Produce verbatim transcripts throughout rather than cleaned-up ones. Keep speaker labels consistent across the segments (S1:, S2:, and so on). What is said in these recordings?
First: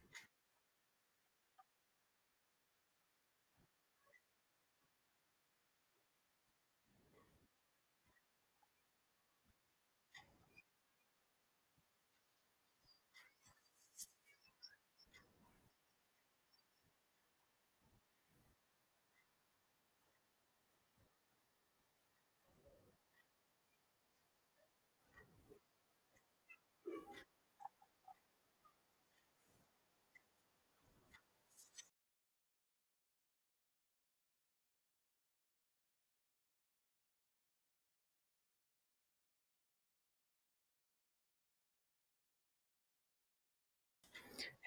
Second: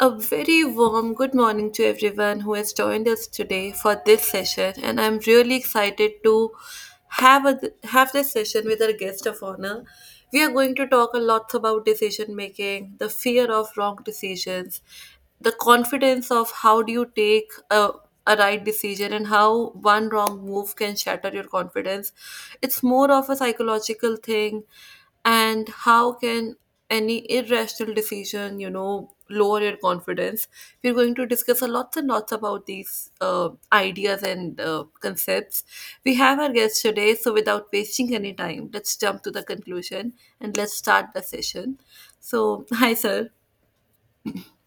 S1: A very warm good morning to everyone who has joined us today for this session, and I'm really excited to have a, have this session with our guest of honor. We are going to talk a lot about decision making, the fear of wrong decisions, the confidence of how do you take a a right decision and how one wrong move can shatter your confidence. It's more of a psychological thing and how can any irrational decision, you know, lower your confidence. We're going to discuss a lots and lots about these uh, ideas and uh, concepts. We have our guest today, so without wasting any time, let's jump to the conclusion and let's start the session. So, hi, sir.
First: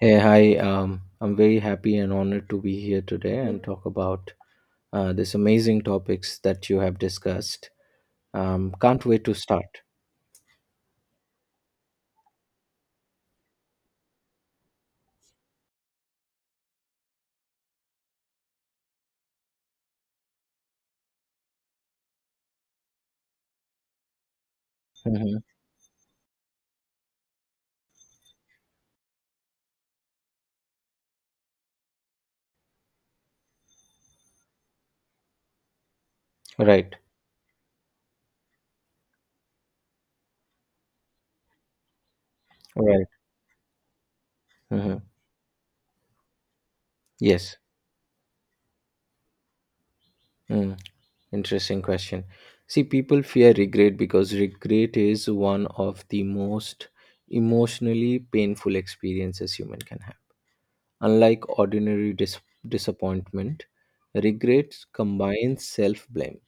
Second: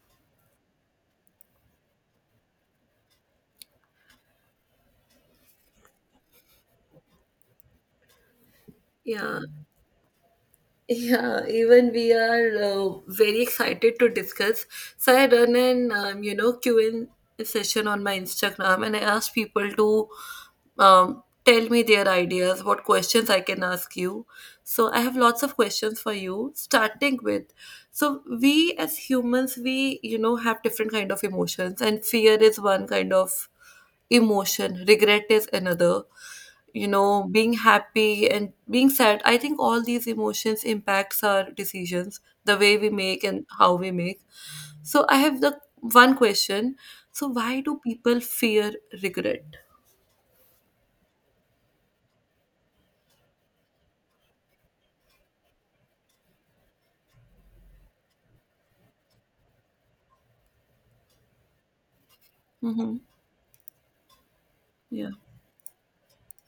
S2: Hey, hi. Um, I'm very happy and honored to be here today and talk about uh, these amazing topics that you have discussed. Um, can't wait to
S1: Yeah.
S2: start.
S1: Yeah, even we are uh, very excited to discuss. So I run an um, you know Q and A session on my Instagram, and I ask people to um, tell me their ideas, what questions I can ask you. So I have
S2: Hmm.
S1: lots of questions for you. Starting with, so we as humans, we you know have different kind of emotions, and fear is one kind of emotion, regret is another, you
S2: Right,
S1: know, being happy and being sad. I think all these emotions impacts our decisions, the way we
S2: right.
S1: make and how we make.
S2: Hmm.
S1: So I have the one question, so
S2: Yes.
S1: why do people fear regret?
S2: Mm. Interesting question. See, people fear regret because regret is one of the most emotionally painful experiences human can have. Unlike ordinary dis-
S1: Mm-hmm.
S2: disappointment, regret
S1: Yeah,
S2: combines self blame,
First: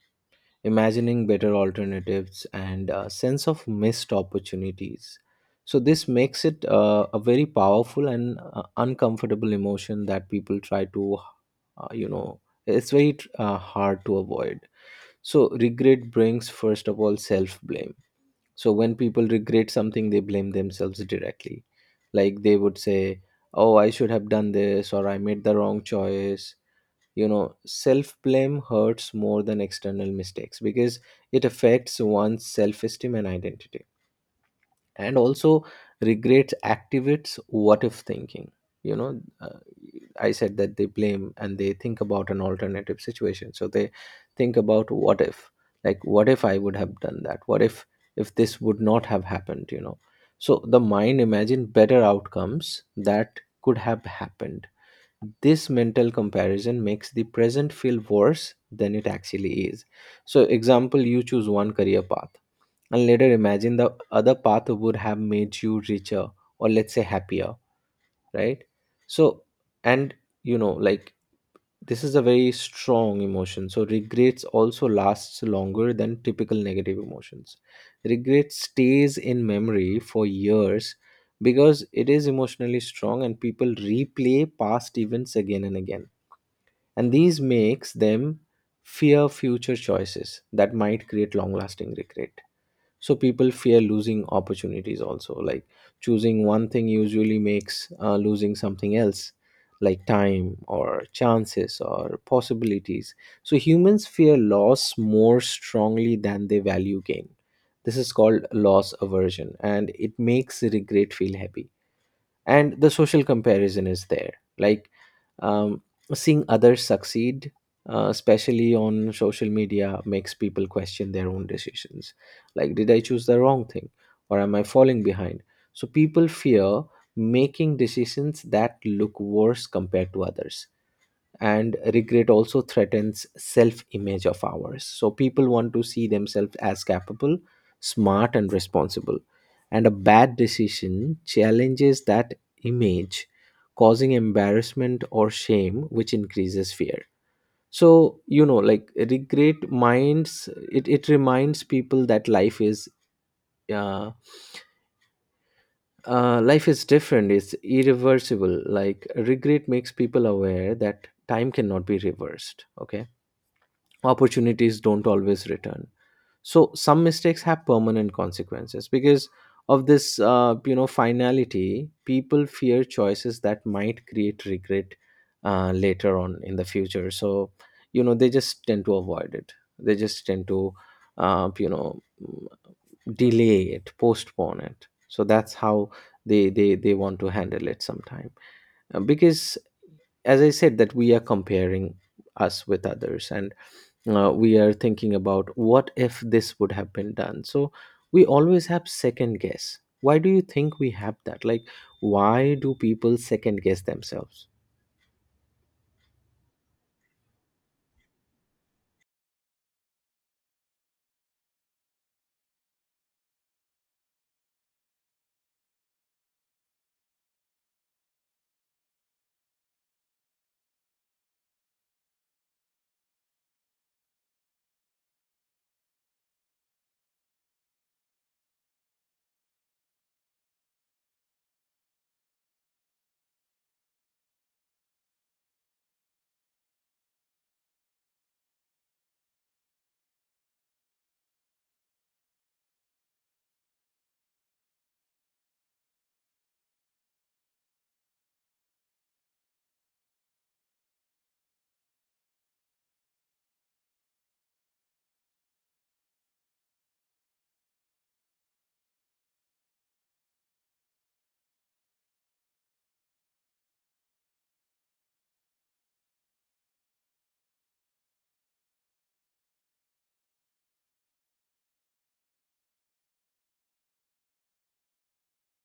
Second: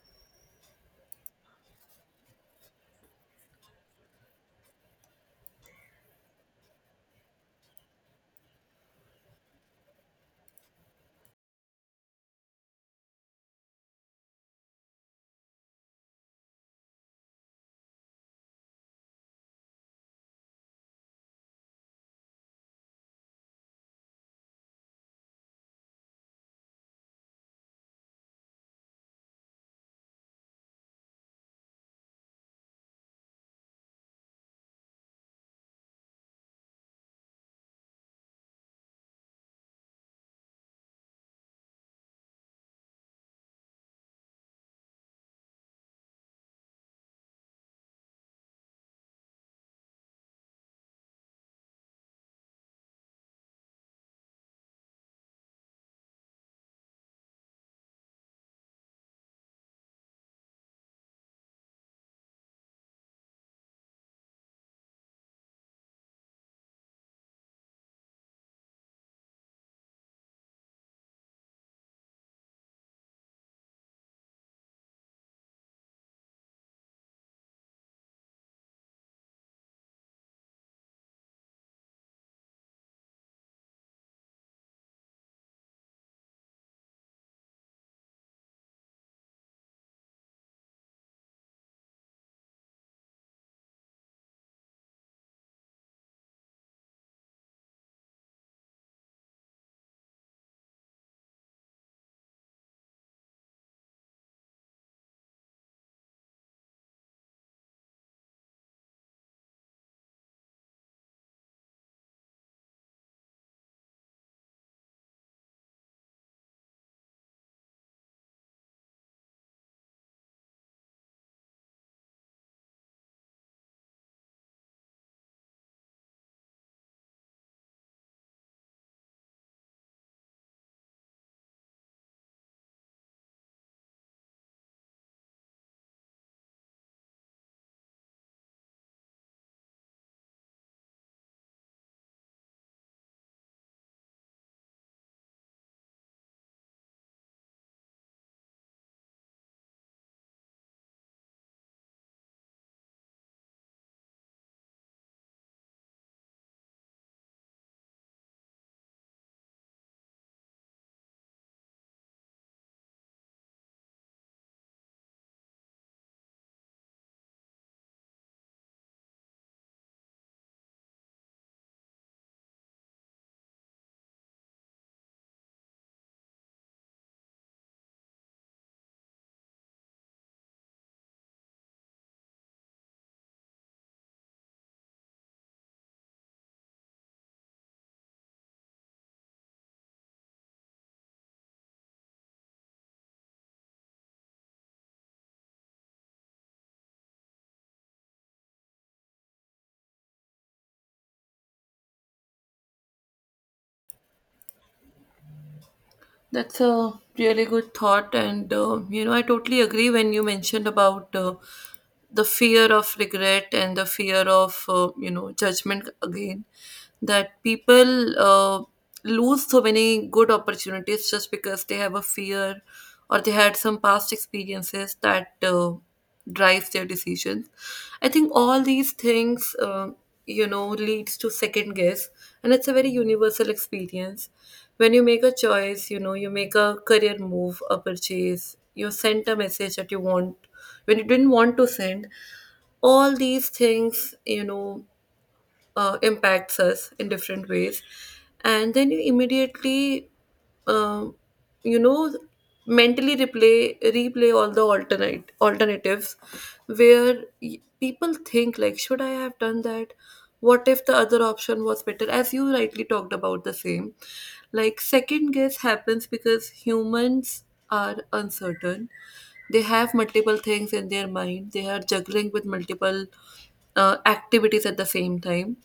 S2: imagining better alternatives, and a sense of missed opportunities. So, this makes it uh, a very powerful and uh, uncomfortable emotion that people try to, uh, you know, it's very uh, hard to avoid. So regret brings first of all self blame. So when people regret something, they blame themselves directly. Like they would say, "Oh, I should have done this," or "I made the wrong choice." You know, self blame hurts more than external mistakes because it affects one's self esteem and identity. And also, regret activates what if thinking. You know, uh, I said that they blame and they think about an alternative situation. So they think about what if, like, what if I would have done that? What if, if this would not have happened, you know? So the mind imagine better outcomes that could have happened. This mental comparison makes the present feel worse than it actually is. So, example, you choose one career path and later imagine the other path would have made you richer or let's say happier, right? So, and you know, like this is a very strong emotion. So, regrets also lasts longer than typical negative emotions. Regret stays in memory for years because it is emotionally strong and people replay past events again and again. And these makes them fear future choices that might create long lasting regret. So people fear losing opportunities also, like choosing one thing usually makes uh, losing something else, like time or chances or possibilities. So humans fear loss more strongly than they value gain. This is called loss aversion, and it makes regret feel heavy. And the social comparison is there, like um, seeing others succeed, uh, especially on social media, makes people question their own decisions, like did I choose the wrong thing or am I falling behind. So people fear making decisions that look worse compared to others. And regret also threatens self image of ours, so people want to see themselves as capable, smart, and responsible, and a bad decision challenges that image, causing embarrassment or shame, which increases fear. So you know, like regret minds it, it reminds people that life is uh, uh, life is different, it's irreversible. Like regret makes people aware that time cannot be reversed, okay, opportunities don't always return. So some mistakes have permanent consequences because of this uh, you know finality, people fear choices that might create regret uh, later on in the future. So you know, they just tend to avoid it, they just tend to, uh, you know mm, delay it, postpone it. So that's how they they they want to handle it sometime. Uh, because as I said that we are comparing us with others and uh, we are thinking about what if this would have been done. So we always have second guess. Why do you think we have that, like why do people second guess themselves?
S1: that's a really good thought, and uh, you know, I totally agree when you mentioned about uh, the fear of regret and the fear of uh, you know judgment again. That people uh, lose so many good opportunities just because they have a fear or they had some past experiences that uh, drives their decisions. I think all these things, uh, you know, leads to second guess, and it's a very universal experience. When you make a choice, you know, you make a career move, a purchase, you send a message that you want when you didn't want to send. All these things, you know, uh, impacts us in different ways, and then you immediately um, you know mentally replay replay all the alternate alternatives, where y- people think like should I have done that, what if the other option was better, as you rightly talked about the same. Like, second guess happens because humans are uncertain. They have multiple things in their mind, they are juggling with multiple uh, activities at the same time,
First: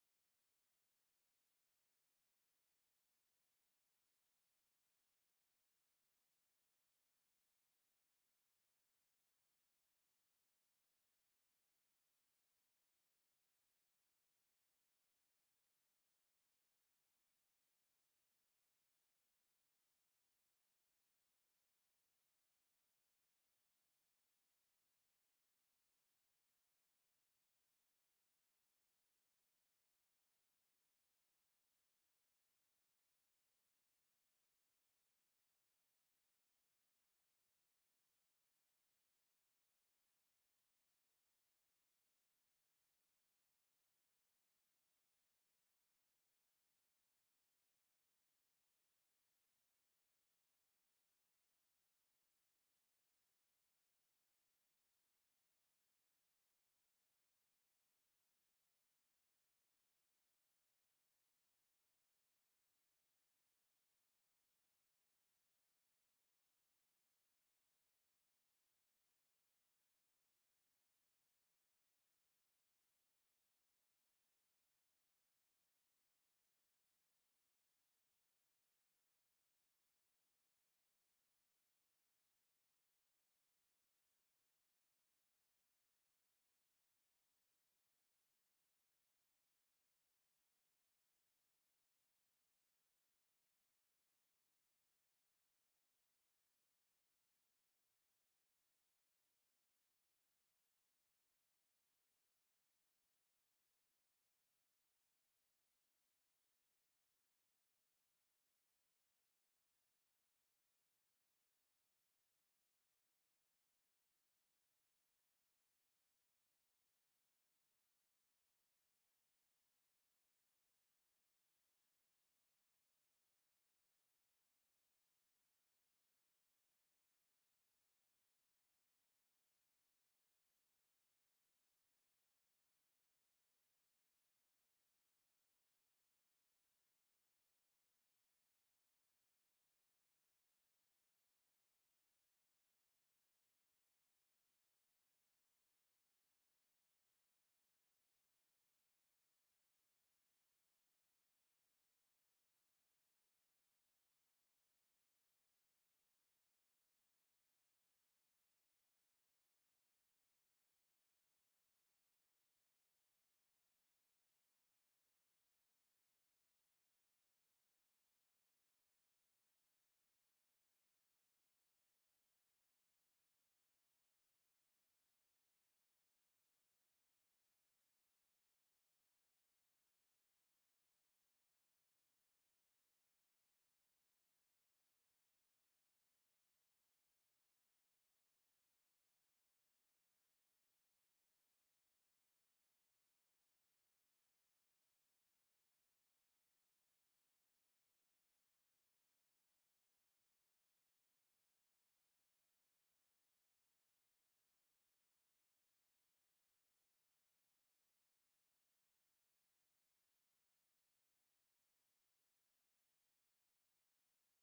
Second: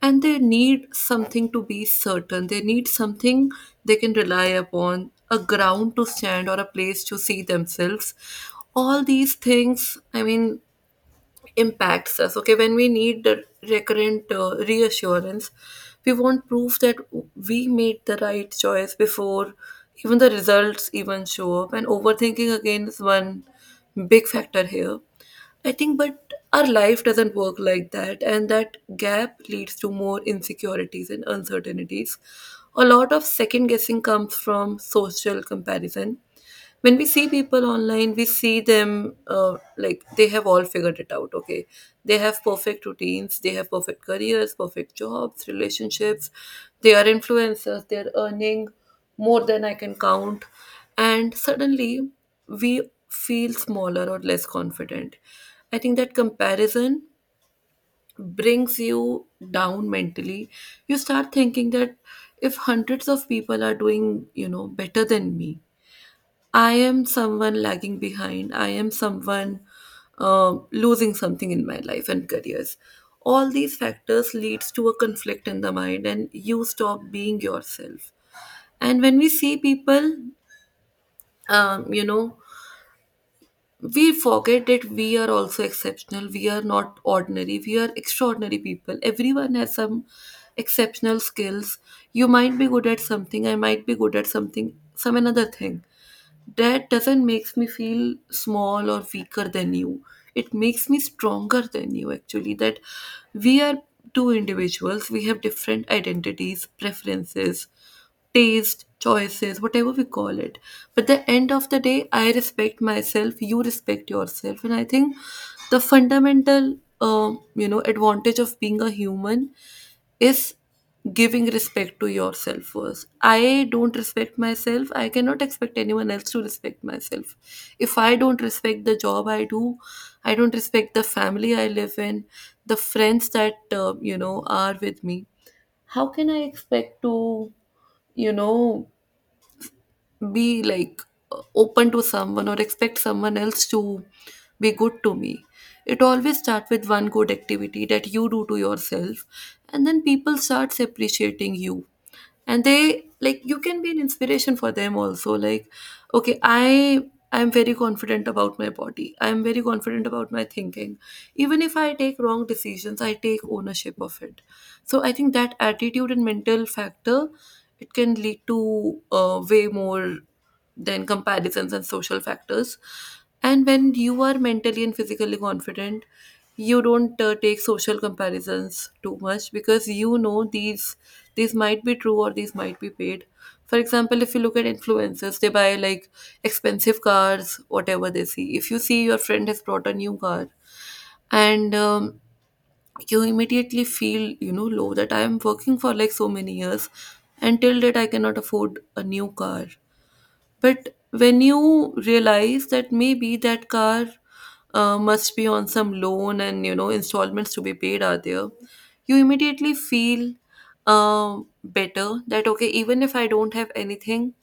S1: and they need something to be certain, they need something they can rely upon, a ground to stand or a place to see themselves. All these things, I mean, impacts us. Okay, when we need the recurrent uh, reassurance, we want proof that we made the right choice before even the results even show up. And overthinking again is one big factor here. I think, but our life doesn't work like that, and that gap leads to more insecurities and uncertainties. A lot of second guessing comes from social comparison. When we see people online, we see them, uh, like, they have all figured it out. Okay, they have perfect routines, they have perfect careers, perfect jobs, relationships, they are influencers, they're earning more than I can count, and suddenly we feel smaller or less confident. I think that comparison brings you down mentally. You start thinking that if hundreds of people are doing, you know, better than me, I am someone lagging behind. I am someone um losing something in my life and careers. All these factors leads to a conflict in the mind, and you stop being yourself. And when we see people, um, you know, we forget that we are also exceptional. We are not ordinary. We are extraordinary people. Everyone has some exceptional skills. You might be good at something. I might be good at something, some another thing. That doesn't makes me feel small or weaker than you, it makes me stronger than you, actually. That we are two individuals, we have different identities, preferences, taste, choices, whatever we call it. But the end of the day, I respect myself, you respect yourself, and I think the fundamental, um, you know, advantage of being a human is giving respect to yourself first. I don't respect myself, I cannot expect anyone else to respect myself. If I don't respect the job I do, I don't respect the family I live in, the friends that, uh, you know, are with me, how can I expect to, you know, be like open to someone or expect someone else to be good to me? It always starts with one good activity that you do to yourself, and then people starts appreciating you, and they like, you can be an inspiration for them also. Like, okay, i i'm very confident about my body, I'm very confident about my thinking. Even if I take wrong decisions, I take ownership of it. So I think that attitude and mental factor, it can lead to uh, way more than comparisons and social factors. And when you are mentally and physically confident, you don't uh, take social comparisons too much, because you know these these might be true or these might be paid. For example, if you look at influencers, they buy like expensive cars, whatever they see. If you see your friend has brought a new car and um, you immediately feel, you know, low that I am working for like so many years and till date I cannot afford a new car. But when you realize that maybe that car uh, must be on some loan and, you know, installments to be paid are there, you immediately feel um better that, okay, even if I don't have anything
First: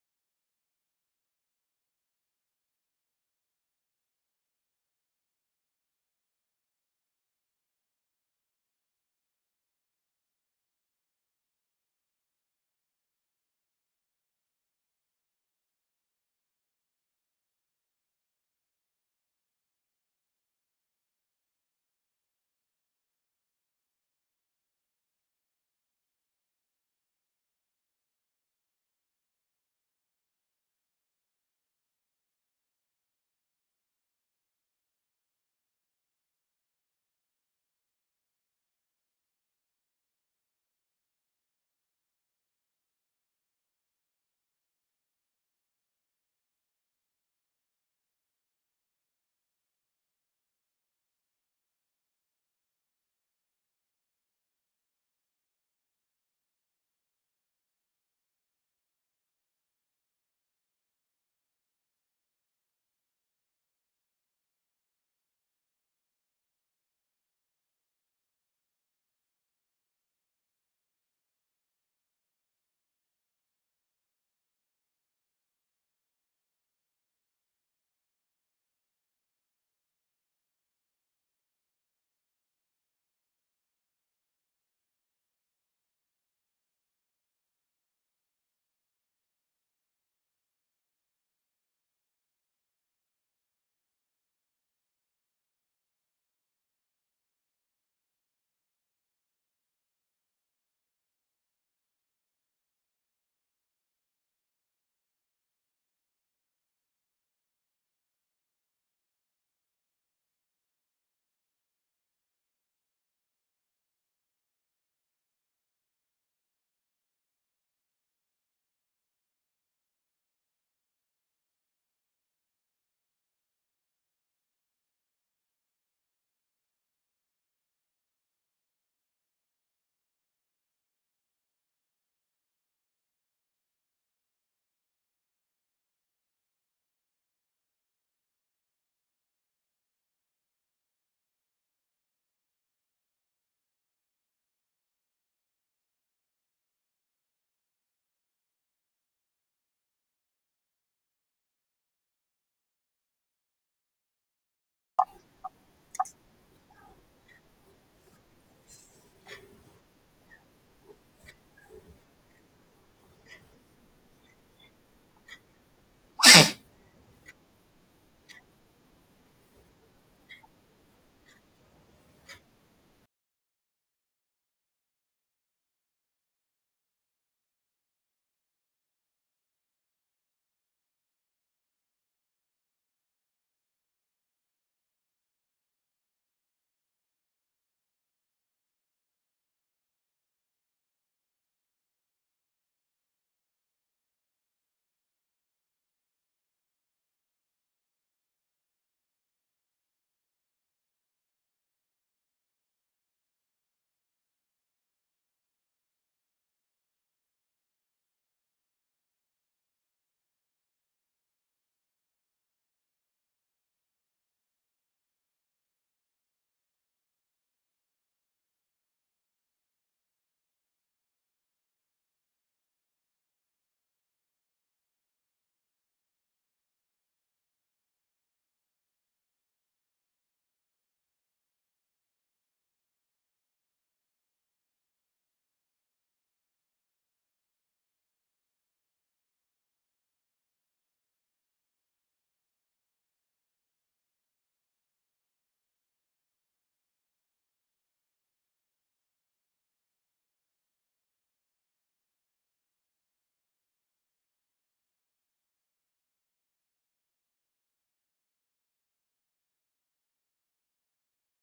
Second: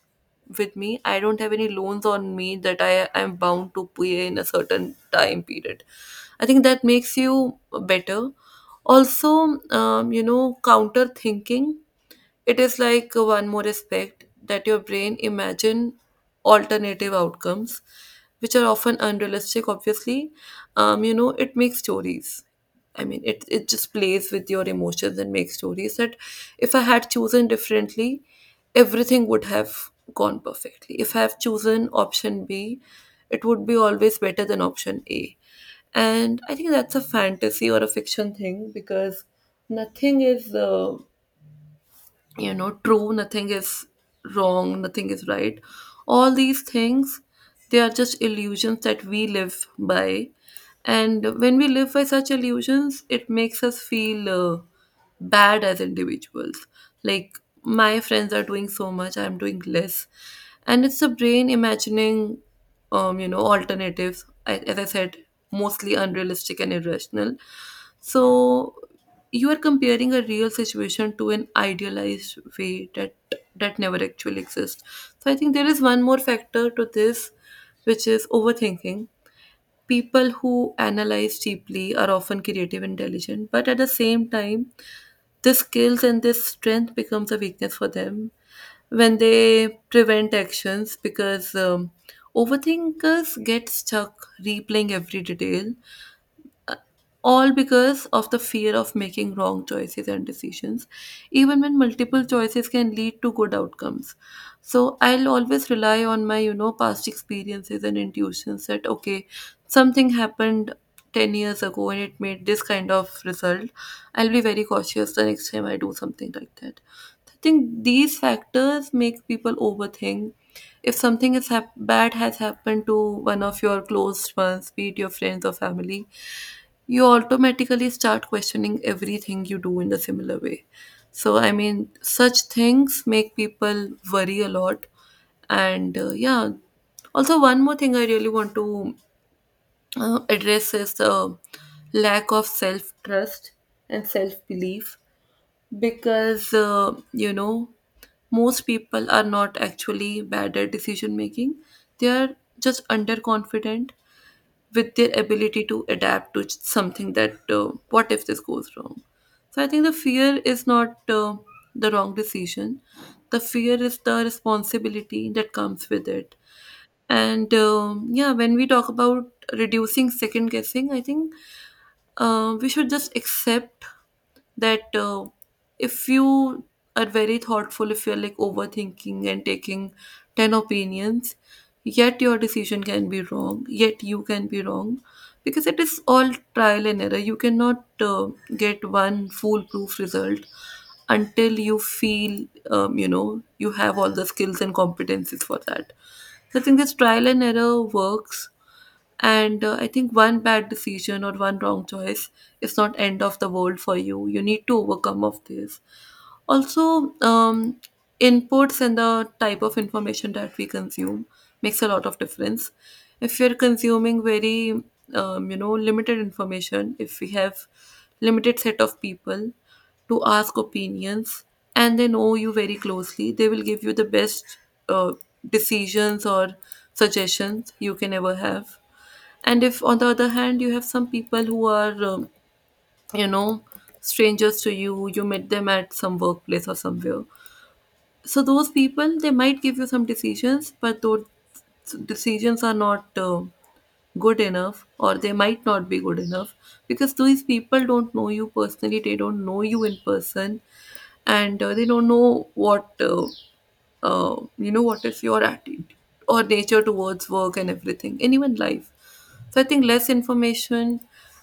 S1: with me, I don't have any loans on me that I am bound to pay in a certain time period. I think that makes you better. Also, um, you know, counter thinking, it is like one more aspect that your brain imagine alternative outcomes, which are often unrealistic. Obviously, um, you know, it makes stories. I mean, it it just plays with your emotions and makes stories that if I had chosen differently, everything would have gone perfectly. If I have chosen option B, it would be always better than option A. And I think that's a fantasy or a fiction thing, because nothing is. Uh, you know, true, nothing is wrong, nothing is right. All these things, they are just illusions that we live by, and when we live by such illusions, it makes us feel uh, bad as individuals. Like, my friends are doing so much, I'm doing less, and it's the brain imagining, um you know alternatives, I- as I said, mostly unrealistic and irrational. So you are comparing a real situation to an idealized way that that never actually exists. So I think there is one more factor to this, which is overthinking. People who analyze deeply are often creative, intelligent, but at the same time this skills and this strength becomes a weakness for them when they prevent actions, because um, overthinkers get stuck replaying every detail, uh, all because of the fear of making wrong choices and decisions, even when multiple choices can lead to good outcomes. So I'll always rely on my, you know, past experiences and intuitions that, okay, something happened ten years ago and it made this kind of result. I'll be very cautious the next time I do something like that. I think these factors make people overthink. If something is hap- bad has happened to one of your close ones, be it your friends or family, you automatically start questioning everything you do in a similar way. So, I mean, such things make people worry a lot. And uh, yeah, also, one more thing I really want to uh, address is the lack of self trust and self belief. Because, uh, you know, most people are not actually bad at decision making, they are just underconfident with their ability to adapt to something that, uh, what if this goes wrong? So I think the fear is not uh, the wrong decision, the fear is the responsibility that comes with it. And um, yeah, when we talk about reducing second guessing, I think uh, we should just accept that, uh, if you are very thoughtful, if you're like overthinking and taking ten opinions, yet your decision can be wrong, yet you can be wrong, because it is all trial and error. You cannot uh, get one foolproof result until you feel, um, you know, you have all the skills and competencies for that. So I think this trial and error works, and uh, I think one bad decision or one wrong choice is not end of the world for you. You need to overcome of this. Also, um, inputs and the type of information that we consume makes a lot of difference. If we are consuming very, um, you know, limited information, if we have limited set of people to ask opinions, and they know you very closely, they will give you the best uh, decisions or suggestions you can ever have. And if, on the other hand, you have some people who are um, you know strangers to you, you met them at some workplace or somewhere, so those people, they might give you some decisions, but those decisions are not uh, good enough, or they might not be good enough, because these people don't know you personally, they don't know you in person, and uh, they don't know what uh, uh, you know what is your attitude or nature towards work and everything, and even life. So I think less information,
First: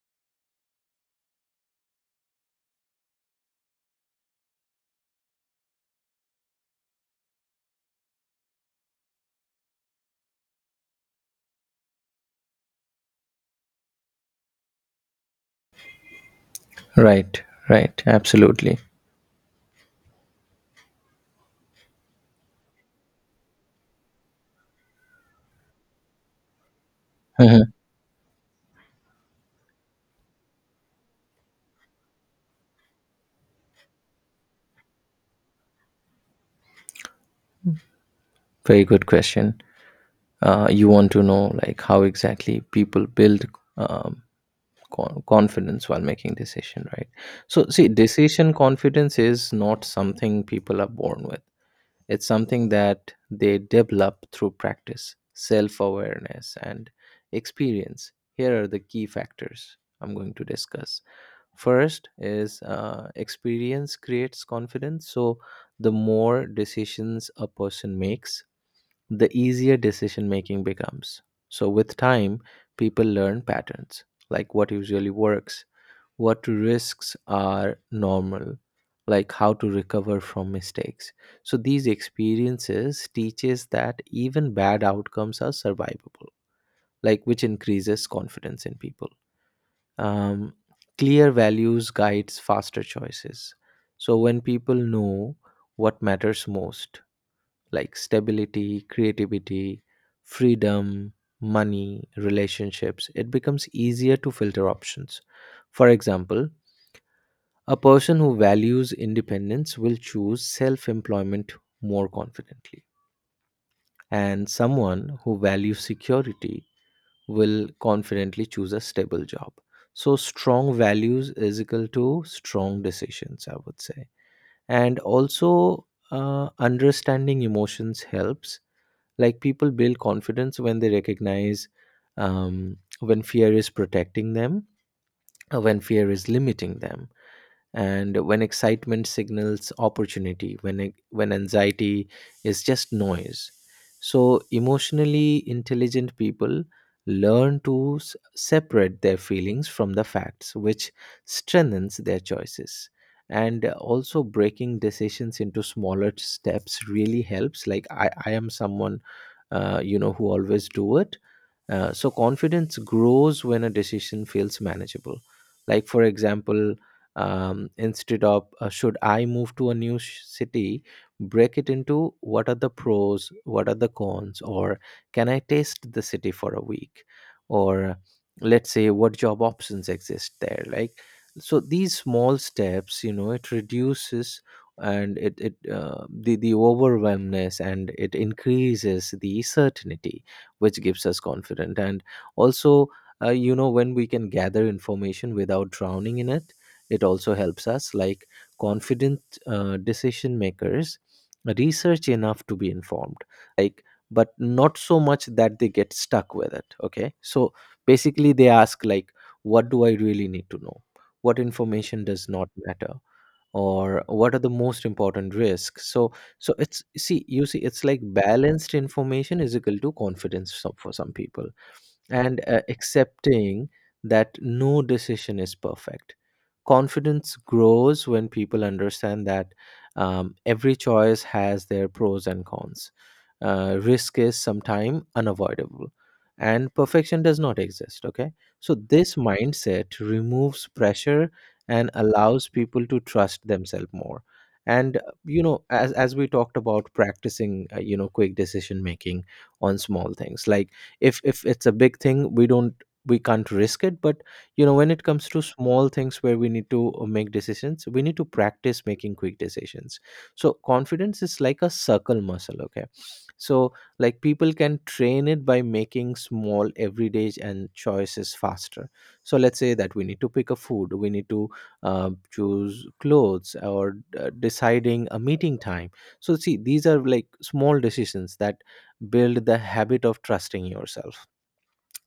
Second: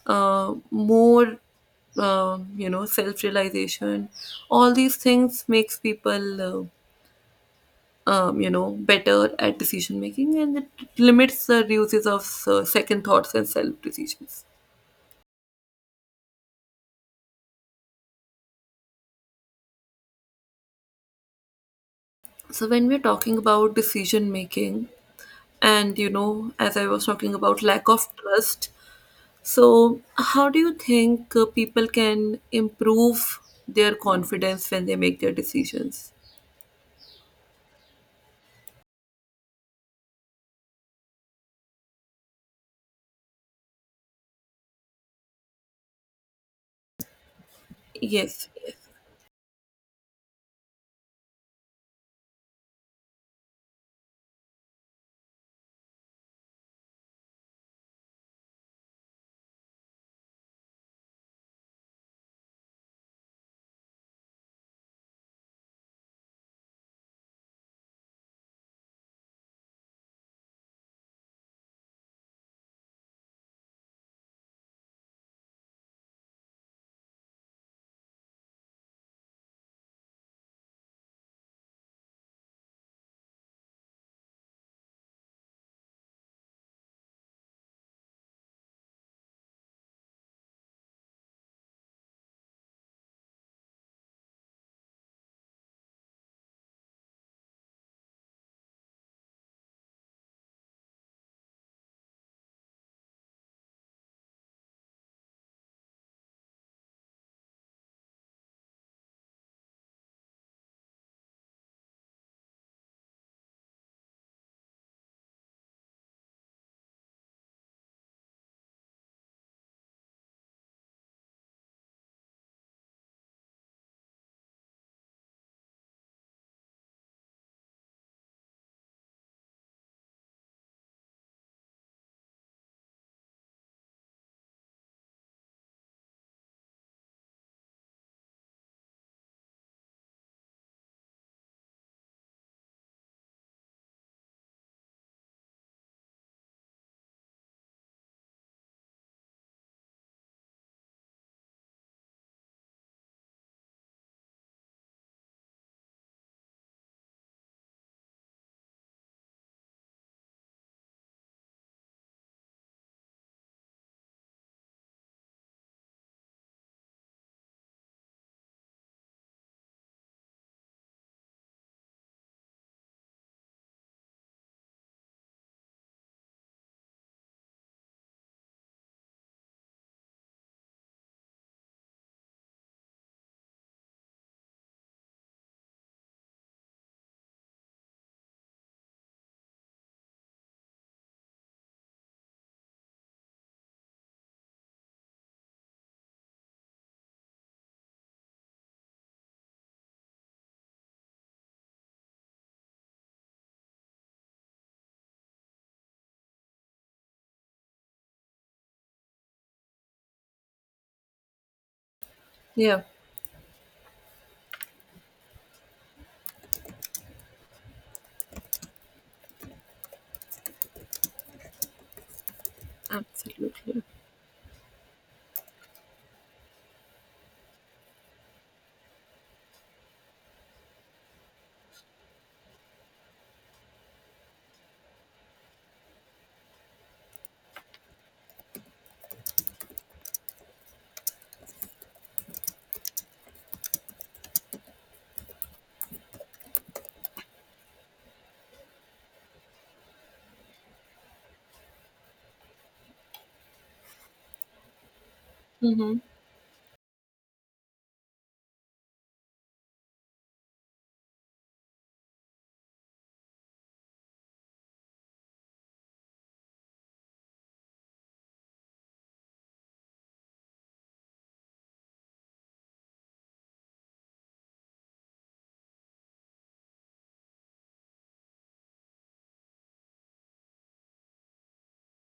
S1: uh, more um, you know self-realization, all these things makes people uh, um, you know better at decision making, and it limits the uses of uh, second thoughts and self decisions.
S2: Right, right, absolutely.
S1: So when we're talking about decision making and, you know, as I was talking about
S2: Mhm.
S1: lack of trust, so how do you think uh, people can improve their confidence when they make their decisions?
S2: Very good question. Uh, you want to know like how exactly people build um, con- confidence while making decision, right? So, see,
S1: Yes,
S2: decision
S1: yes,
S2: confidence is not something people are born with. It's something that they develop through practice, self awareness, and experience. Here are the key factors I'm going to discuss. First is uh, experience creates confidence. So, the more decisions a person makes, the easier decision making becomes. So, with time, people learn patterns like what usually works, what risks are normal, like how to recover from mistakes. So these experiences teaches that even bad outcomes are survivable, like which increases confidence in people. um, Clear values guides faster choices. So when people know what matters most, like stability, creativity, freedom, money, relationships, it becomes easier to filter options. For example, a person who values independence will choose self employment more confidently, and someone who values security will confidently choose a stable job. So, strong values is equal to strong decisions, I would say. And also, uh, understanding emotions helps. Like, people build confidence when they recognize um, when fear is protecting them, uh, when fear is limiting them, and when excitement signals opportunity, when a- when anxiety is just noise. So emotionally intelligent people learn to s- separate their feelings from the facts, which strengthens their choices. And uh, also breaking decisions into smaller steps really helps, like i, I am someone uh, you know who always do it. Uh, so confidence grows when a decision feels manageable. Like for example, um, instead of uh, should I move to a new sh- city, break it into what are the pros, what are the cons, or can I taste the city for a week, or let's say what job options exist there. Like so, these small steps, you know, it reduces and it it uh, the the overwhelmness and it increases the certainty, which gives us confidence. And also, uh, you know when we can gather information without drowning in it, it also helps us. Like confident uh, decision makers research enough to be informed, like but not so much that they get stuck with it, okay. So basically they ask like, what do I really need to know, what information does not
S1: yeah,
S2: matter, or what are the most important risks. So so it's see you see it's like balanced information is equal to confidence, so- for some people. And uh, accepting
S1: absolutely.
S2: that no decision is perfect. Confidence grows when people understand that um, every choice has their pros and cons. Uh, risk is sometimes unavoidable, and perfection does not exist. Okay, so this mindset removes pressure and allows people to trust themselves more. And uh, you know, as as we talked about practicing, uh, you know, quick decision making on small things, like if if it's a big thing, we don't, we can't risk it, but you know, when it comes to small
S1: Mm-hmm.
S2: things where we need to uh, make decisions, we need to practice making quick decisions. So confidence is like a circle muscle, okay. So like people can train it by making small everyday and choices faster. So let's say that we need to pick a food, we need to uh, choose clothes or uh, deciding a meeting time. So see, these are like small decisions that build the habit of trusting yourself,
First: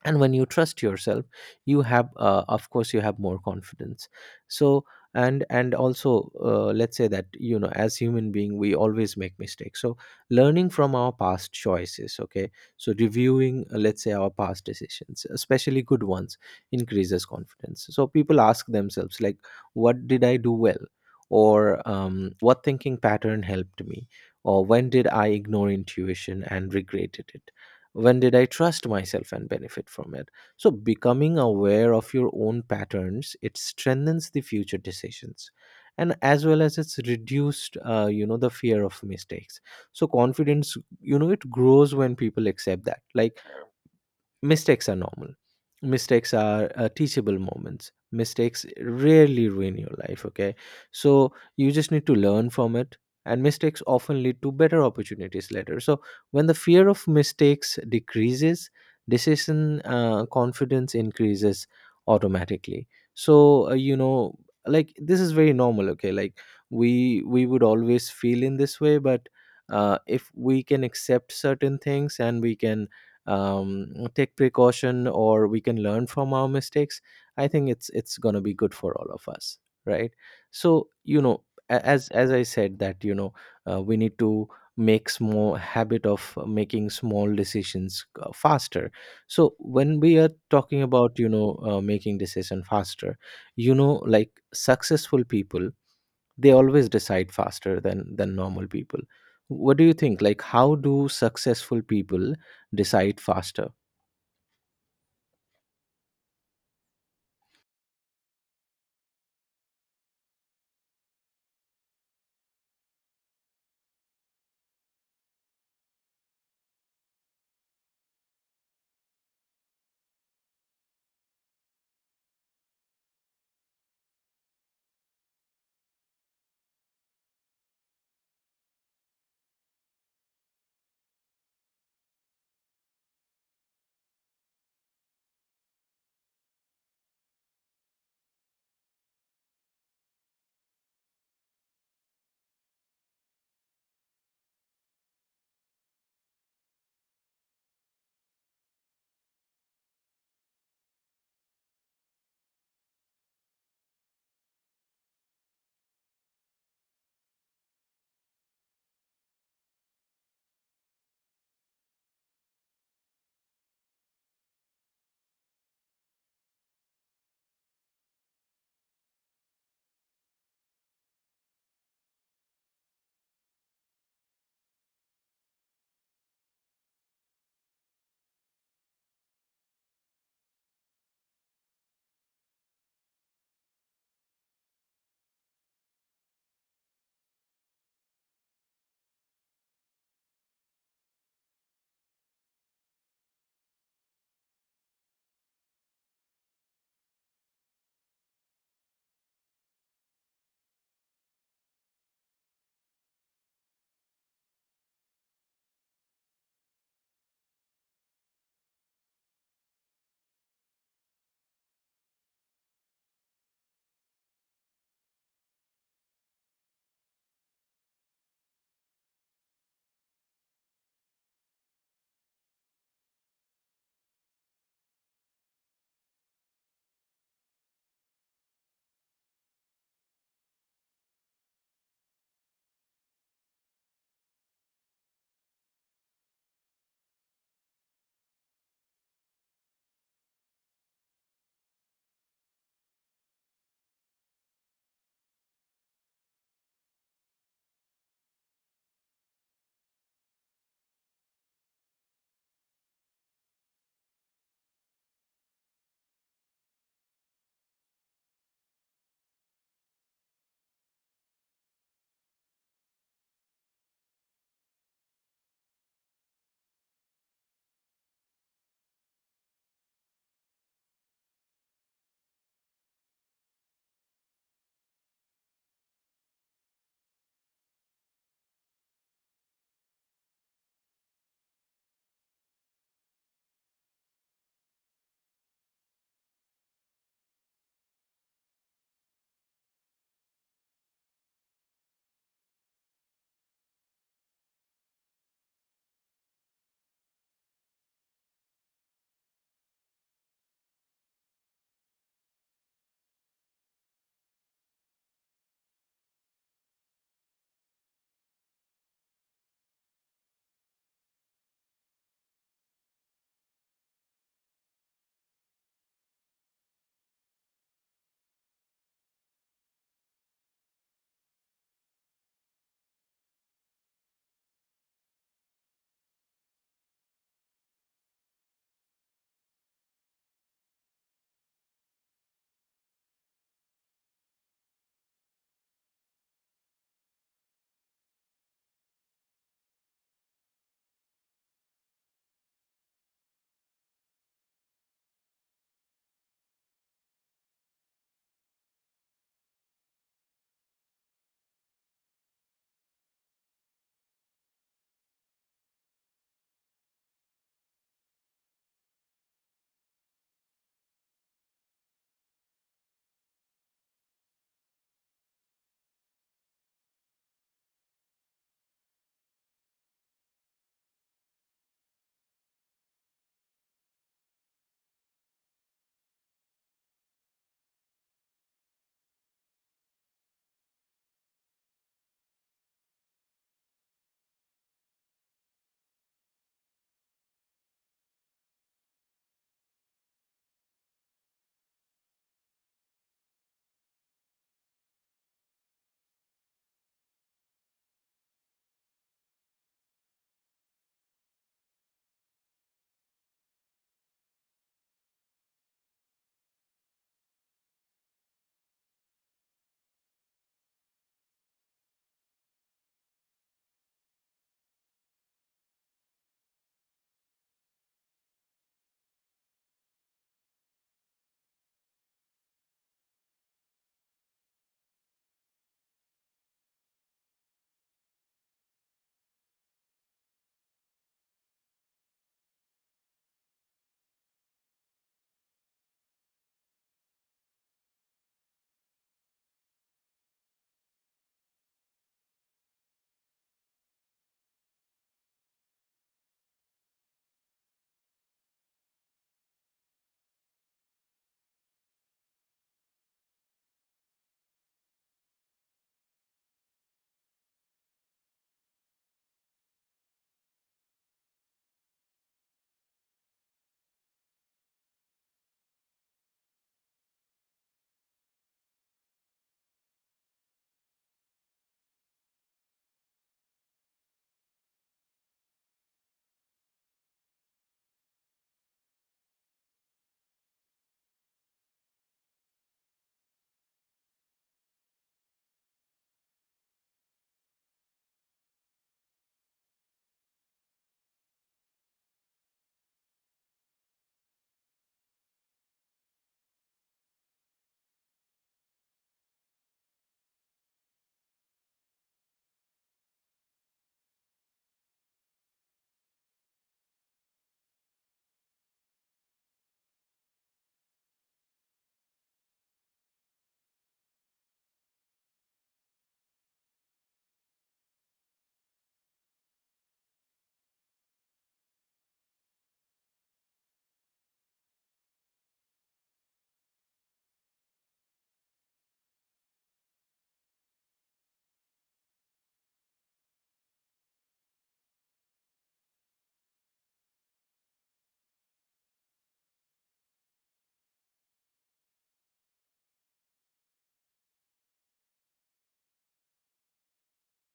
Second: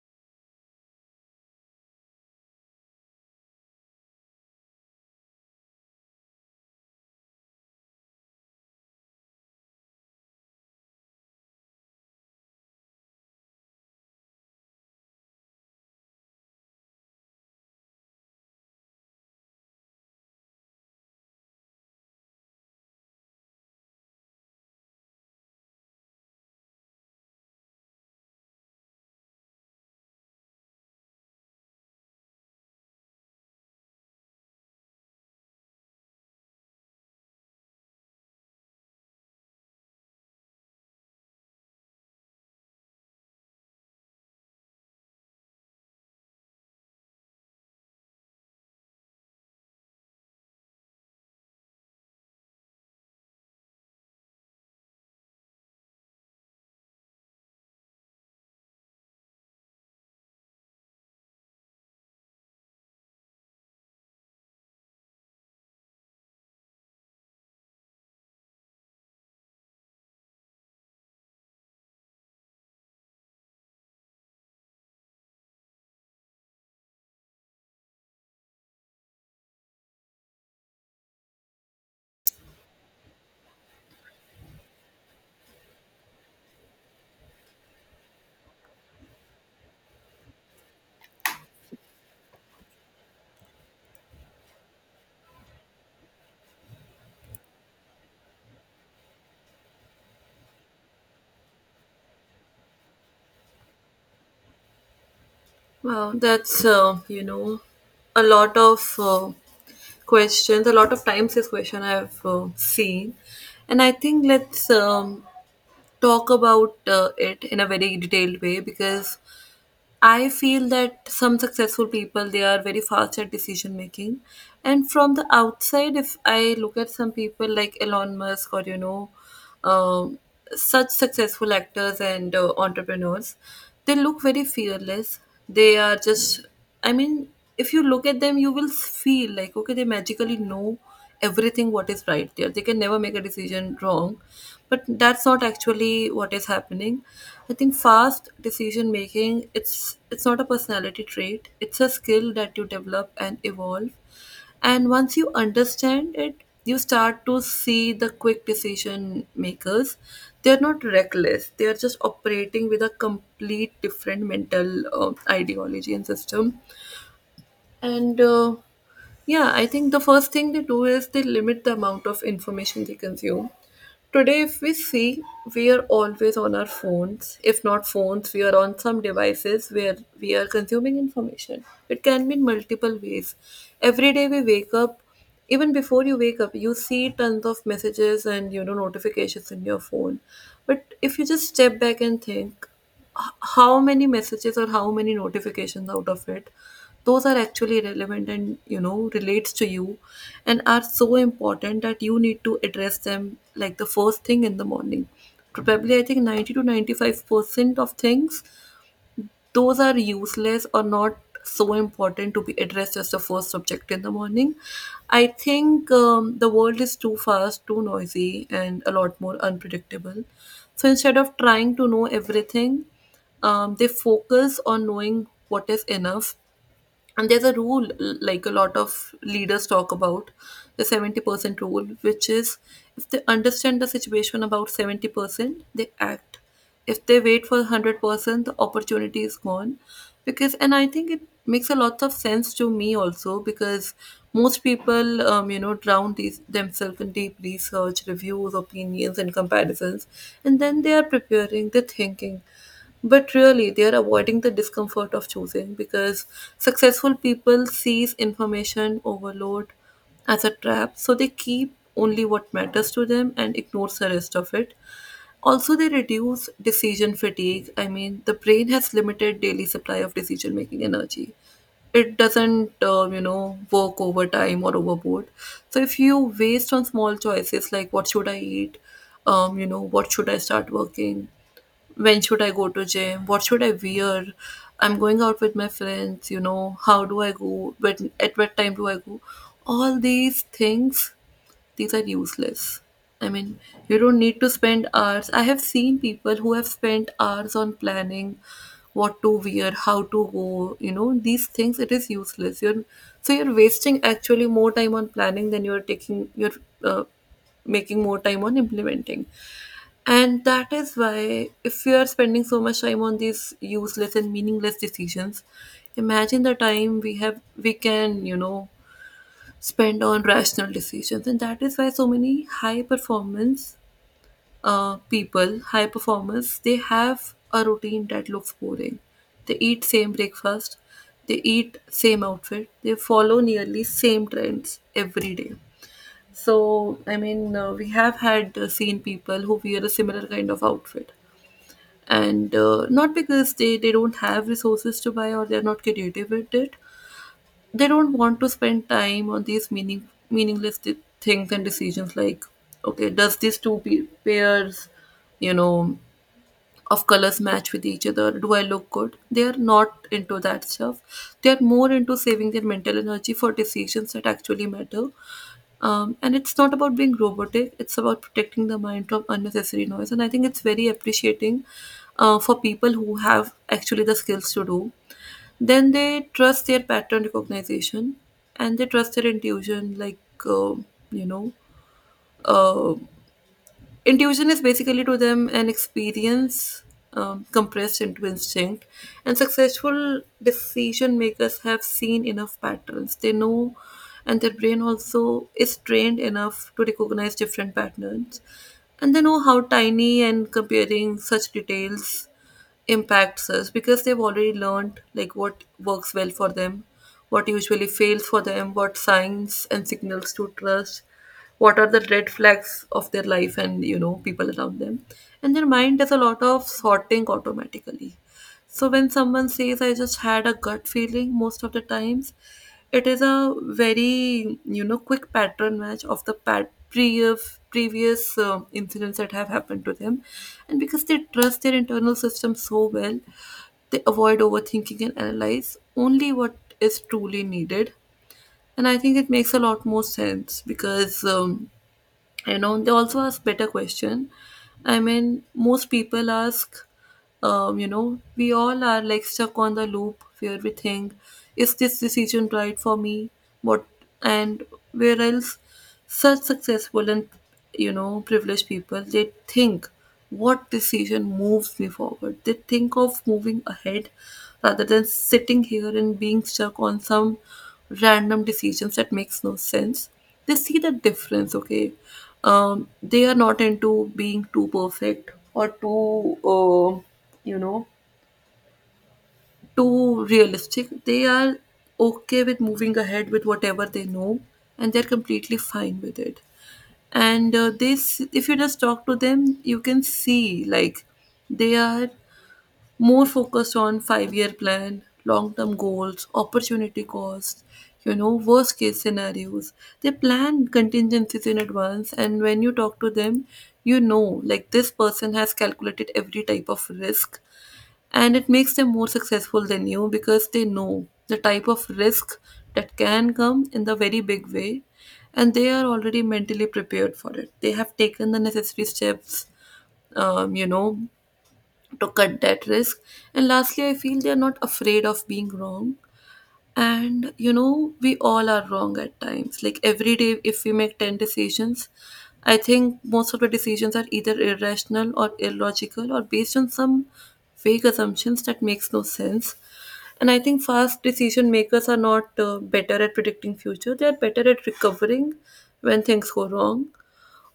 S2: and when you trust yourself, you have uh, of course you have more confidence. So and and also, uh, let's say that you know, as human being we always make mistakes, so learning from our past choices, okay. So reviewing uh, let's say our past decisions, especially good ones, increases confidence. So people ask themselves like, what did I do well, or um, what thinking pattern helped me, or when did I ignore intuition and regretted it, when did I trust myself and benefit from it. So becoming aware of your own patterns, it strengthens the future decisions, and as well as it's reduced uh, you know the fear of mistakes. So confidence, you know, it grows when people accept that like mistakes are normal, mistakes are uh, teachable moments, mistakes rarely ruin your life, okay. So you just need to learn from it, and mistakes often lead to better opportunities later. So when the fear of mistakes decreases, decision uh, confidence increases automatically. So uh, you know, like this is very normal, okay, like we we would always feel in this way, but uh, if we can accept certain things and we can um, take precaution or we can learn from our mistakes, I think it's it's going to be good for all of us, right? So you know, a- as as I said that you know, uh, we need to make small habit of making small decisions uh, faster. So when we are talking about you know, uh, making decision faster, you know, like successful people, they always decide faster than than normal people. What do you think, like how do successful people decide faster?
S1: Wow, that's uh, you know a lot of uh, questions. A lot of times this question I've uh, seen, and I think let's um, talk about uh, it in a very detailed way, because I feel that some successful people, they are very fast at decision making, and from the outside, if I look at some people like Elon Musk, or, you know, um, such successful actors and uh, entrepreneurs, they look very fearless. They are just, I mean, if you look at them, you will feel like, okay, they magically know everything, what is right, there they can never make a decision wrong. But that's not actually what is happening. I think fast decision making, it's it's not a personality trait, it's a skill that you develop and evolve. And once you understand it, you start to see the quick decision makers, they're not reckless, they're just operating with a complete different mental uh, ideology and system. And uh, yeah, I think the first thing they do is they limit the amount of information they consume. Today, if we see, we are always on our phones. If not phones, we are on some devices where we are consuming information. It can be in multiple ways. Every day we wake up, even before you wake up, you see tons of messages and, you know, notifications in your phone. But if you just step back and think, h- how many messages or how many notifications out of it, those are actually relevant and, you know, relates to you, and are so important that you need to address them like the first thing in the morning. Probably I think ninety to ninety-five percent of things, those are useless or not so important to be addressed as the first subject in the morning. I think um, the world is too fast, too noisy, and a lot more unpredictable. So instead of trying to know everything, um, they focus on knowing what is enough. And there's a rule, like a lot of leaders talk about, the seventy percent rule, which is, if they understand the situation about seventy percent, they act. If they wait for one hundred percent, the opportunity is gone. Because, and I think it makes a lot of sense to me also, because most people um, you know, drown these themselves in deep research, reviews, opinions, and comparisons, and then they are preparing, they're thinking, but really, they are avoiding the discomfort of choosing, because successful people sees information overload as a trap, so they keep only what matters to them and ignores the rest of it. Also, they reduce decision fatigue. I mean, the brain has limited daily supply of decision making energy. It doesn't, uh, you know, work overtime or overboard. So if you waste on small choices like, what should I eat, um, you know, what should I start working, when should I go to gym? What should I wear? I'm going out with my friends, you know, how do I go? When, at what time do I go? All these things, these are useless. I mean, you don't need to spend hours. I have seen people who have spent hours on planning what to wear, how to go, you know, these things, it is useless. You're, so you're wasting actually more time on planning than you're taking, you're uh, making more time on implementing. And that is why, if you are spending so much time on these useless and meaningless decisions, imagine the time we have, we can, you know, spend on rational decisions. And that is why so many high performance uh, people, high performers, they have a routine that looks boring. They eat same breakfast, they eat same outfit, they follow nearly same trends every day. So, I mean, uh, we have had uh, seen people who wear a similar kind of outfit, and uh, not because they they don't have resources to buy, or they're not creative at it, they don't want to spend time on these meaning meaningless th- things and decisions like, okay, does these two pe- pairs, you know, of colors match with each other, do I look good? They are not into that stuff, they are more into saving their mental energy for decisions that actually matter. Um, and it's not about being robotic, it's about protecting the mind from unnecessary noise. And I think it's very appreciating uh, for people who have actually the skills to do. Then they trust their pattern recognition, and they trust their intuition, like, uh, you know. Uh, intuition is basically to them an experience um, compressed into instinct, and successful decision makers have seen enough patterns. They know, and their brain also is trained enough to recognize different patterns, and they know how tiny and comparing such details impacts us, because they've already learned, like, what works well for them, what usually fails for them, what signs and signals to trust, what are the red flags of their life and, you know, people around them. And their mind does a lot of sorting automatically. So when someone says, I just had a gut feeling, most of the times it is a very, you know, quick pattern match of the pat- previous previous uh, incidents that have happened to them. And because they trust their internal system so well, they avoid overthinking and analyze only what is truly needed. And I think it makes a lot more sense, because um, you know they also ask better question. I mean, most people ask, um, you know, we all are like stuck on the loop where we think, is this decision right for me? What, and where else, such successful and, you know, privileged people, they think, what decision moves me forward. They think of moving ahead rather than sitting here and being stuck on some random decisions that makes no sense. They see the difference, okay? Um, they are not into being too perfect or too. Uh, you know, too realistic. They are okay with moving ahead with whatever they know, and they're completely fine with it. And uh, this, if you just talk to them, you can see, like, they are more focused on five-year plan, long-term goals, opportunity costs, you know, worst-case scenarios. They plan contingencies in advance, and when you talk to them, you know, like, this person has calculated every type of risk, and it makes them more successful than you, because they know the type of risk that can come in the very big way, and they are already mentally prepared for it. They have taken the necessary steps, um, you know to cut that risk. And lastly, I feel they are not afraid of being wrong. And, you know, we all are wrong at times. Like every day, if we make ten decisions, I think most of the decisions are either irrational or illogical or based on some vague assumptions that makes no sense. And I think fast decision makers are not uh, better at predicting future. They are better at recovering when things go wrong.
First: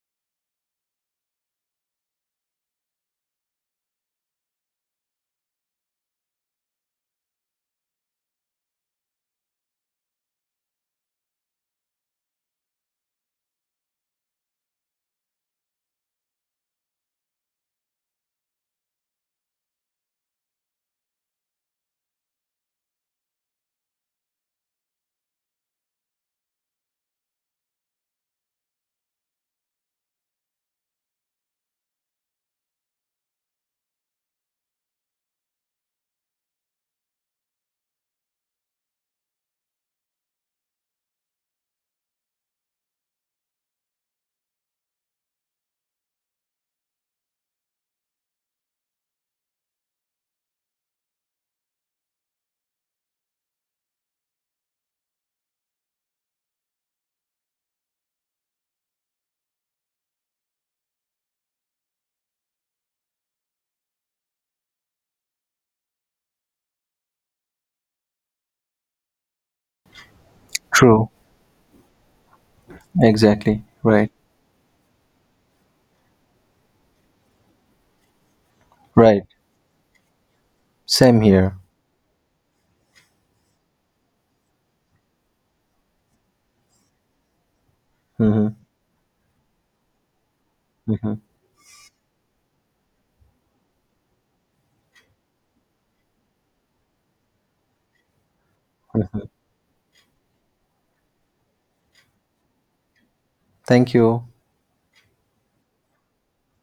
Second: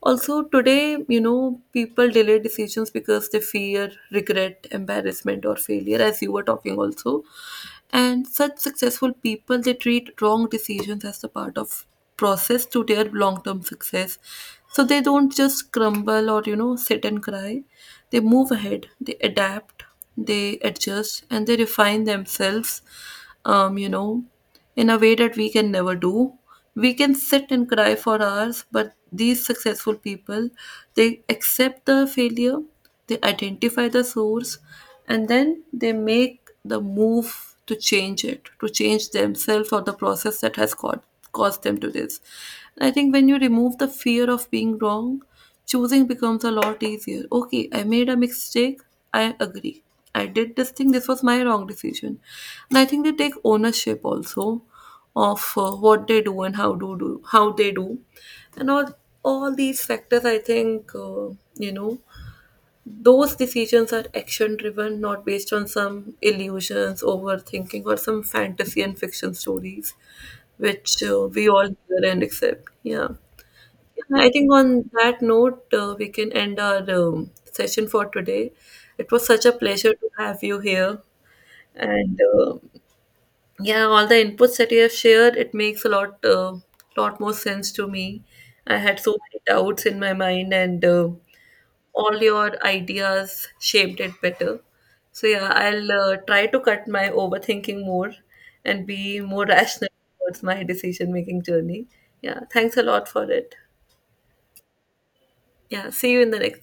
S1: Also, today, you know, people delay decisions because they fear regret, embarrassment, or failure, as you were talking also. And such successful people, they treat wrong decisions as the part of process to their long-term success. So they don't just crumble, or, you know, sit and cry. They move ahead, they adapt, they adjust, and they refine themselves, um, you know in a way that we can never do. We can sit and cry for hours, but these successful people, they accept the failure, they identify the source, and then they make the move to change it, to change themselves or the process that has caused, caused them to this. I think when you remove the fear of being wrong, choosing becomes a lot easier. Okay, I made a mistake, I agree. I did this thing. This was my wrong decision. And I think they take ownership also of uh, what they do and how do do how they do, and all all these factors. I think uh, you know those decisions are action driven, not based on some illusions, overthinking, or some fantasy and fiction stories, which
S2: True.
S1: uh, we all hear and accept. Yeah.
S2: Exactly. Right.
S1: Yeah, I think on that note, uh, we can end our um, session for today. It
S2: Right.
S1: was such a pleasure to have you here.
S2: Same here.
S1: And uh, yeah, all the inputs that you have shared, it makes a lot, uh, lot more sense to me.
S2: Mm-hmm.
S1: I had so many doubts in my mind, and uh,
S2: Mm-hmm.
S1: all your ideas shaped it better. So yeah, I'll uh, try to cut my overthinking more and be
S2: Mm-hmm.
S1: more rational towards my decision-making journey. Yeah, thanks a lot for it.
S2: Thank you.
S1: Yeah, see you in the next